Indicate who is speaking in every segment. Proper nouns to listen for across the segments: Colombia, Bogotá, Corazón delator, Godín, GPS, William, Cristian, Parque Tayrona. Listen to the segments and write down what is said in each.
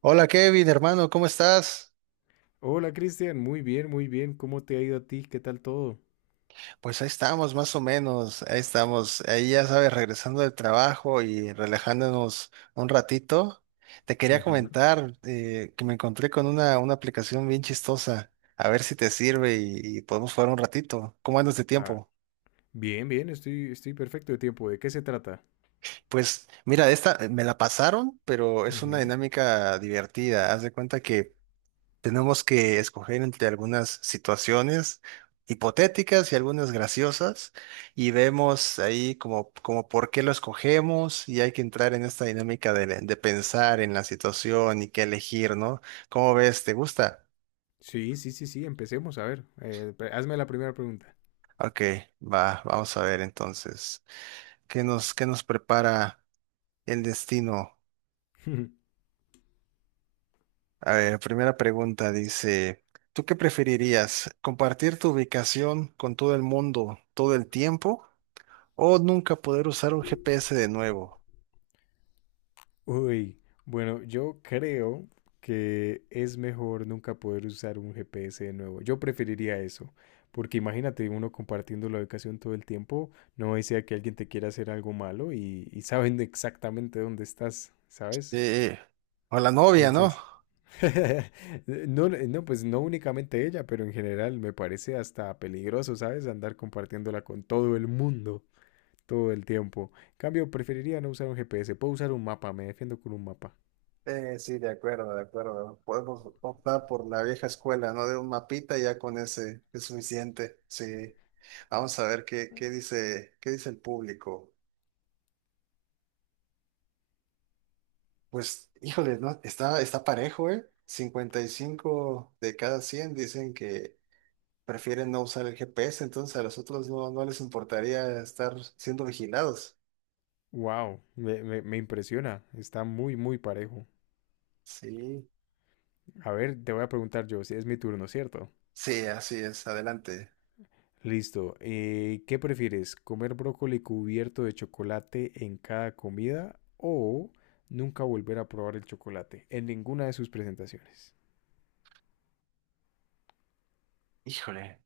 Speaker 1: Hola Kevin, hermano, ¿cómo estás?
Speaker 2: Hola Cristian, muy bien, muy bien. ¿Cómo te ha ido a ti? ¿Qué tal todo?
Speaker 1: Pues ahí estamos, más o menos, ahí estamos, ahí ya sabes, regresando del trabajo y relajándonos un ratito. Te quería
Speaker 2: Ujú.
Speaker 1: comentar que me encontré con una aplicación bien chistosa, a ver si te sirve y podemos jugar un ratito. ¿Cómo andas de
Speaker 2: Ah,
Speaker 1: tiempo?
Speaker 2: bien, bien, estoy perfecto de tiempo. ¿De qué se trata?
Speaker 1: Pues mira, esta me la pasaron, pero es una
Speaker 2: Ujú.
Speaker 1: dinámica divertida. Haz de cuenta que tenemos que escoger entre algunas situaciones hipotéticas y algunas graciosas y vemos ahí como por qué lo escogemos y hay que entrar en esta dinámica de pensar en la situación y qué elegir, ¿no? ¿Cómo ves? ¿Te gusta?
Speaker 2: Sí, sí, sí, sí, empecemos. A ver, hazme la primera pregunta.
Speaker 1: Ok, vamos a ver entonces. ¿Qué nos prepara el destino? A ver, primera pregunta dice, ¿tú qué preferirías? ¿Compartir tu ubicación con todo el mundo todo el tiempo? ¿O nunca poder usar un GPS de nuevo?
Speaker 2: Uy, bueno, yo creo que es mejor nunca poder usar un GPS de nuevo. Yo preferiría eso, porque imagínate uno compartiendo la ubicación todo el tiempo, no desea que alguien te quiera hacer algo malo y saben exactamente dónde estás, ¿sabes?
Speaker 1: Sí. O la novia, ¿no?
Speaker 2: Entonces, no, no, pues no únicamente ella, pero en general me parece hasta peligroso, ¿sabes? Andar compartiéndola con todo el mundo todo el tiempo. En cambio, preferiría no usar un GPS, puedo usar un mapa, me defiendo con un mapa.
Speaker 1: Sí, de acuerdo, de acuerdo. Podemos optar por la vieja escuela, ¿no? De un mapita ya con ese es suficiente. Sí. Vamos a ver qué dice el público. Pues, híjole, ¿no? Está, está parejo, ¿eh? 55 de cada 100 dicen que prefieren no usar el GPS, entonces a los otros no, no les importaría estar siendo vigilados.
Speaker 2: Wow, me impresiona, está muy, muy parejo.
Speaker 1: Sí,
Speaker 2: A ver, te voy a preguntar yo, si es mi turno, ¿cierto?
Speaker 1: sí, así es. Adelante.
Speaker 2: Listo, ¿qué prefieres? ¿Comer brócoli cubierto de chocolate en cada comida o nunca volver a probar el chocolate en ninguna de sus presentaciones?
Speaker 1: Híjole,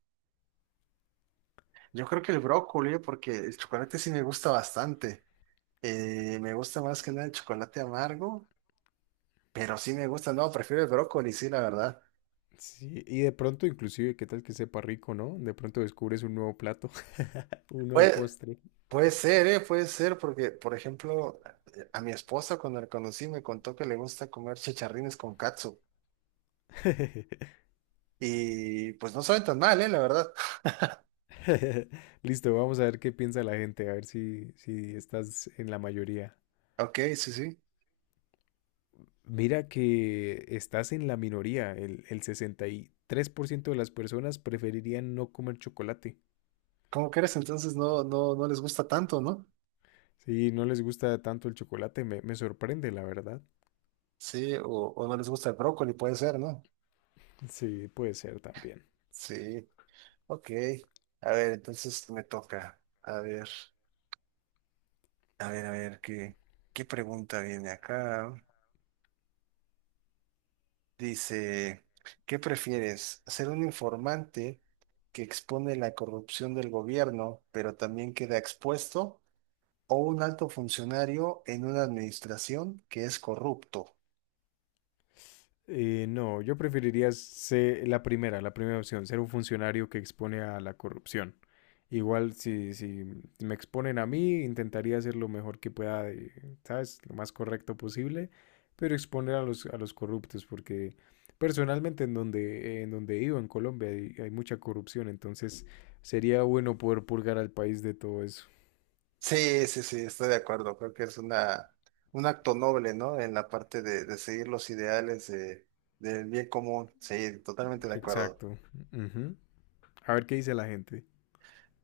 Speaker 1: yo creo que el brócoli, porque el chocolate sí me gusta bastante. Me gusta más que nada el chocolate amargo, pero sí me gusta, no, prefiero el brócoli, sí, la verdad.
Speaker 2: Sí, y de pronto inclusive, ¿qué tal que sepa rico, no? De pronto descubres un nuevo plato, un nuevo
Speaker 1: Puede,
Speaker 2: postre.
Speaker 1: puede ser, ¿eh? Puede ser, porque, por ejemplo, a mi esposa cuando la conocí me contó que le gusta comer chicharrines con katsu. Y pues no saben tan mal, ¿eh? La verdad.
Speaker 2: Listo, vamos a ver qué piensa la gente, a ver si, si estás en la mayoría.
Speaker 1: Ok, sí, sí.
Speaker 2: Mira que estás en la minoría, el 63% de las personas preferirían no comer chocolate.
Speaker 1: ¿Cómo crees? Entonces no, no, no les gusta tanto, ¿no?
Speaker 2: Sí, no les gusta tanto el chocolate, me sorprende, la verdad.
Speaker 1: Sí, o no les gusta el brócoli, puede ser, ¿no?
Speaker 2: Sí, puede ser también.
Speaker 1: Sí. Ok, a ver, entonces me toca. A ver, a ver, a ver, ¿qué pregunta viene acá? Dice, ¿qué prefieres? ¿Ser un informante que expone la corrupción del gobierno, pero también queda expuesto? ¿O un alto funcionario en una administración que es corrupto?
Speaker 2: No, yo preferiría ser la primera opción, ser un funcionario que expone a la corrupción. Igual si, si me exponen a mí, intentaría hacer lo mejor que pueda, de, ¿sabes? Lo más correcto posible, pero exponer a los corruptos, porque personalmente en donde vivo, en Colombia, hay mucha corrupción, entonces sería bueno poder purgar al país de todo eso.
Speaker 1: Sí, sí, sí, estoy de acuerdo. Creo que es un acto noble, ¿no? En la parte de seguir los ideales del bien común. Sí, totalmente de acuerdo.
Speaker 2: Exacto. Ujú. A ver qué dice la gente.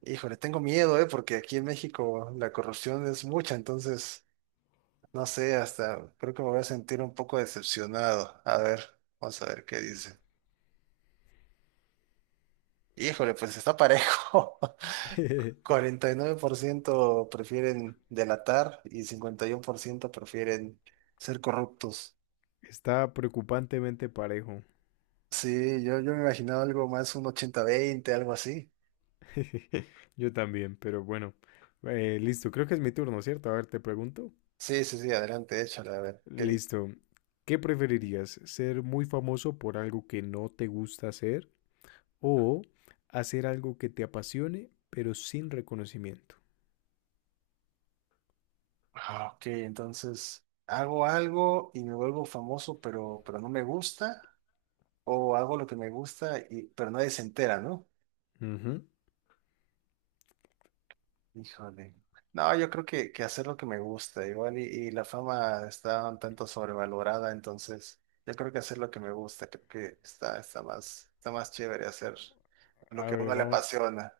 Speaker 1: Híjole, tengo miedo, ¿eh? Porque aquí en México la corrupción es mucha, entonces, no sé, hasta creo que me voy a sentir un poco decepcionado. A ver, vamos a ver qué dice. Híjole, pues está parejo. 49% prefieren delatar y 51% prefieren ser corruptos.
Speaker 2: Está preocupantemente parejo.
Speaker 1: Sí, yo me imaginaba algo más, un 80-20, algo así.
Speaker 2: Yo también, pero bueno. Listo, creo que es mi turno, ¿cierto? A ver, te pregunto.
Speaker 1: Sí, sí, sí, adelante, échale, a ver. ¿Qué dice?
Speaker 2: Listo. ¿Qué preferirías? ¿Ser muy famoso por algo que no te gusta hacer o hacer algo que te apasione, pero sin reconocimiento?
Speaker 1: Ah, ok, entonces hago algo y me vuelvo famoso, pero no me gusta. O hago lo que me gusta, pero nadie se entera, ¿no?
Speaker 2: Ujú.
Speaker 1: Híjole. No, yo creo que hacer lo que me gusta, igual y la fama está un tanto sobrevalorada, entonces yo creo que hacer lo que me gusta, creo que está más chévere hacer lo
Speaker 2: A
Speaker 1: que a
Speaker 2: ver,
Speaker 1: uno le
Speaker 2: vamos.
Speaker 1: apasiona.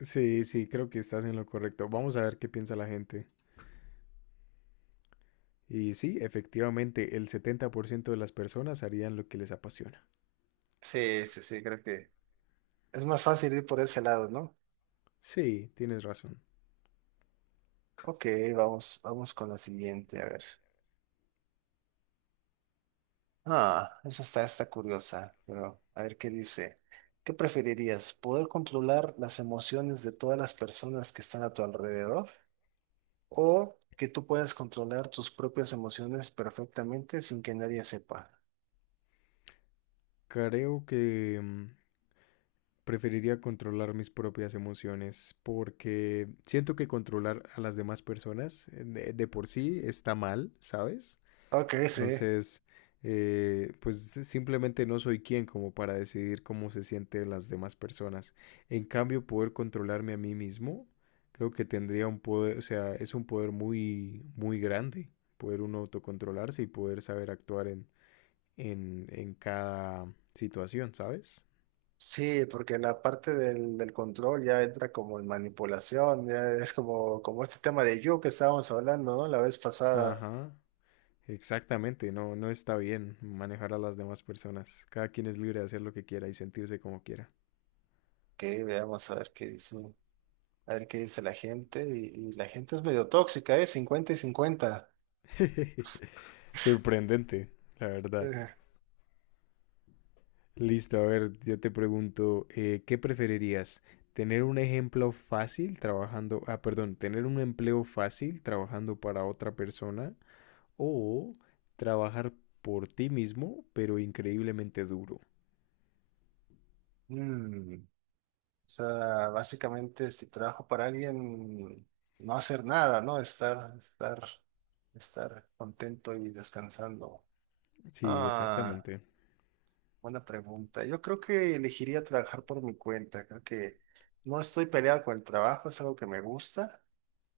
Speaker 2: Sí, sí, creo que estás en lo correcto. Vamos a ver qué piensa la gente. Y sí, efectivamente, el 70% de las personas harían lo que les apasiona.
Speaker 1: Sí, sí, sí, creo que es más fácil ir por ese lado, ¿no?
Speaker 2: Sí, tienes razón.
Speaker 1: Ok, vamos con la siguiente, a ver. Ah, esa está curiosa, pero a ver qué dice. ¿Qué preferirías? ¿Poder controlar las emociones de todas las personas que están a tu alrededor? ¿O que tú puedas controlar tus propias emociones perfectamente sin que nadie sepa?
Speaker 2: Creo que preferiría controlar mis propias emociones porque siento que controlar a las demás personas de por sí está mal, ¿sabes?
Speaker 1: Ok, sí.
Speaker 2: Entonces, pues simplemente no soy quien como para decidir cómo se sienten las demás personas. En cambio, poder controlarme a mí mismo, creo que tendría un poder, o sea, es un poder muy, muy grande, poder uno autocontrolarse y poder saber actuar en, en cada situación, ¿sabes?
Speaker 1: Sí, porque la parte del control ya entra como en manipulación, ya es como este tema de yo que estábamos hablando, ¿no? La vez pasada.
Speaker 2: Ajá. Exactamente, no, no está bien manejar a las demás personas. Cada quien es libre de hacer lo que quiera y sentirse como quiera.
Speaker 1: Ok, veamos a ver qué dice. A ver qué dice la gente. Y la gente es medio tóxica, ¿eh? 50-50.
Speaker 2: Sorprendente, la verdad.
Speaker 1: Eh,
Speaker 2: Listo, a ver, yo te pregunto, ¿qué preferirías? ¿Tener un ejemplo fácil trabajando, ah, perdón, tener un empleo fácil trabajando para otra persona o trabajar por ti mismo, pero increíblemente duro?
Speaker 1: mm, O sea básicamente si trabajo para alguien, no hacer nada, ¿no? Estar contento y descansando.
Speaker 2: Sí,
Speaker 1: Ah,
Speaker 2: exactamente.
Speaker 1: buena pregunta. Yo creo que elegiría trabajar por mi cuenta. Creo que no estoy peleado con el trabajo, es algo que me gusta.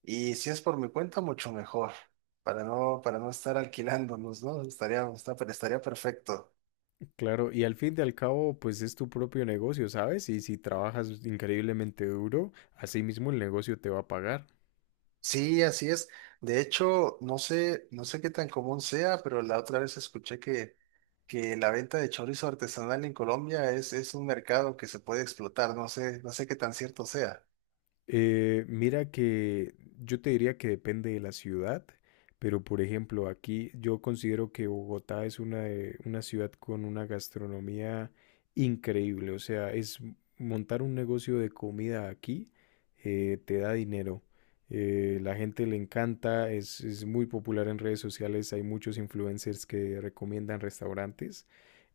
Speaker 1: Y si es por mi cuenta, mucho mejor. Para no estar alquilándonos, ¿no? Estaría, está- estaría perfecto.
Speaker 2: Claro, y al fin y al cabo, pues es tu propio negocio, ¿sabes? Y si trabajas increíblemente duro, así mismo el negocio te va a pagar.
Speaker 1: Sí, así es. De hecho, no sé qué tan común sea, pero la otra vez escuché que la venta de chorizo artesanal en Colombia es un mercado que se puede explotar. No sé qué tan cierto sea.
Speaker 2: Mira que yo te diría que depende de la ciudad, pero por ejemplo, aquí yo considero que Bogotá es una ciudad con una gastronomía increíble. O sea, es montar un negocio de comida aquí, te da dinero. La gente le encanta, es muy popular en redes sociales, hay muchos influencers que recomiendan restaurantes.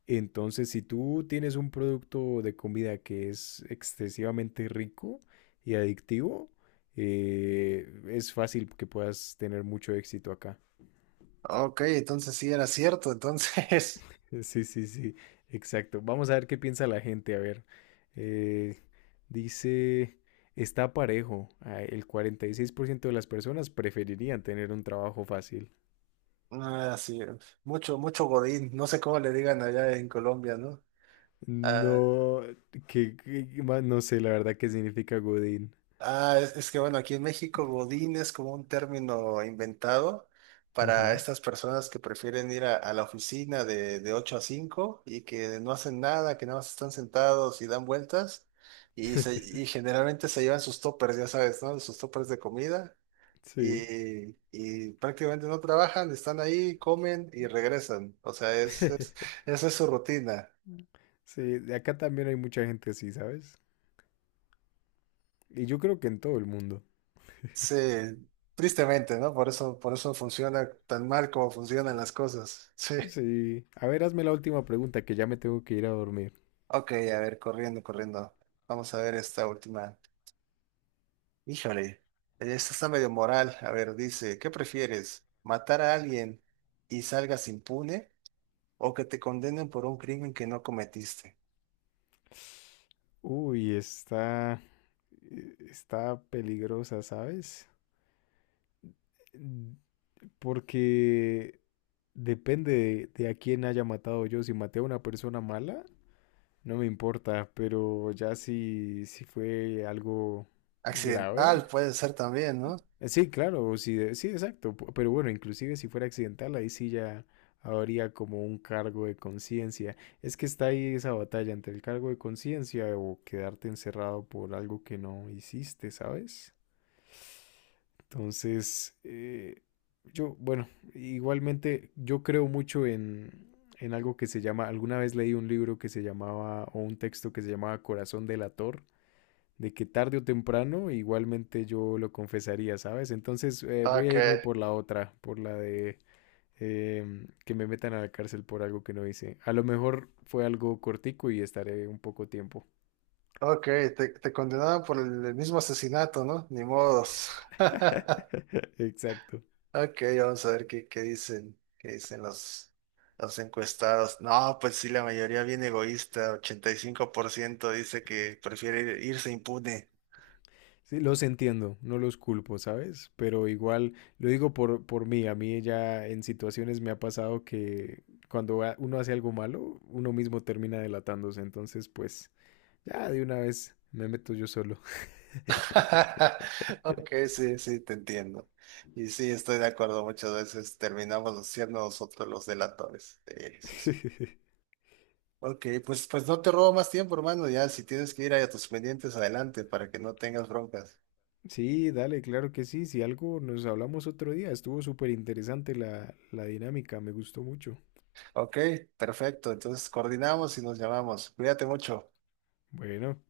Speaker 2: Entonces, si tú tienes un producto de comida que es excesivamente rico y adictivo, es fácil que puedas tener mucho éxito acá.
Speaker 1: Ok, entonces sí era cierto. Entonces,
Speaker 2: Sí, sí, sí, exacto. Vamos a ver qué piensa la gente. A ver, Eh, dice, está parejo. Ah, el 46% de las personas preferirían tener un trabajo fácil.
Speaker 1: así, mucho, mucho godín. No sé cómo le digan allá en Colombia, ¿no?
Speaker 2: No, no sé la verdad qué significa Godín.
Speaker 1: Ah, es que bueno, aquí en México godín es como un término inventado para
Speaker 2: Ujú.
Speaker 1: estas personas que prefieren ir a la oficina de 8 a 5 y que no hacen nada, que nada más están sentados y dan vueltas y generalmente se llevan sus toppers, ya sabes, ¿no? Sus toppers de comida
Speaker 2: Sí.
Speaker 1: y prácticamente no trabajan, están ahí, comen y regresan. O sea, esa es su rutina.
Speaker 2: Sí, de acá también hay mucha gente así, ¿sabes? Y yo creo que en todo el mundo.
Speaker 1: Sí, tristemente, ¿no? Por eso funciona tan mal como funcionan las cosas. Sí.
Speaker 2: Sí. A ver, hazme la última pregunta, que ya me tengo que ir a dormir.
Speaker 1: Ok, a ver, corriendo, corriendo. Vamos a ver esta última. Híjole, esta está medio moral. A ver, dice, ¿qué prefieres? ¿Matar a alguien y salgas impune o que te condenen por un crimen que no cometiste?
Speaker 2: Uy, está... está peligrosa, ¿sabes? Mm, Porque depende de a quién haya matado yo. Si maté a una persona mala, no me importa, pero ya si, si fue algo grave.
Speaker 1: Accidental puede ser también, ¿no?
Speaker 2: Sí, claro, sí, sí, exacto. Pero bueno, inclusive si fuera accidental, ahí sí ya habría como un cargo de conciencia. Es que está ahí esa batalla entre el cargo de conciencia o quedarte encerrado por algo que no hiciste, ¿sabes? Entonces, yo, bueno, igualmente yo creo mucho en algo que se llama, alguna vez leí un libro que se llamaba, o un texto que se llamaba Corazón delator, de que tarde o temprano igualmente yo lo confesaría, ¿sabes? Entonces voy
Speaker 1: Ok,
Speaker 2: a irme por la otra, por la de que me metan a la cárcel por algo que no hice. A lo mejor fue algo cortico y estaré un poco tiempo.
Speaker 1: ok, te condenaron por el mismo asesinato, ¿no? Ni modos.
Speaker 2: Exacto.
Speaker 1: Ok, vamos a ver qué dicen los encuestados. No, pues sí, la mayoría bien egoísta, 85% dice que prefiere irse impune.
Speaker 2: Sí, los entiendo, no los culpo, ¿sabes? Pero igual, lo digo por mí, a mí ya en situaciones me ha pasado que cuando uno hace algo malo, uno mismo termina delatándose, entonces pues ya de una vez me meto yo solo.
Speaker 1: Ok, sí, sí, te entiendo. Y sí, estoy de acuerdo, muchas veces terminamos siendo nosotros los delatores. Eso sí. Ok, pues no te robo más tiempo, hermano, ya si tienes que ir a tus pendientes, adelante, para que no tengas broncas.
Speaker 2: Sí, dale, claro que sí. Si algo nos hablamos otro día, estuvo súper interesante la, la dinámica, me gustó mucho.
Speaker 1: Ok, perfecto, entonces coordinamos y nos llamamos. Cuídate mucho.
Speaker 2: Bueno.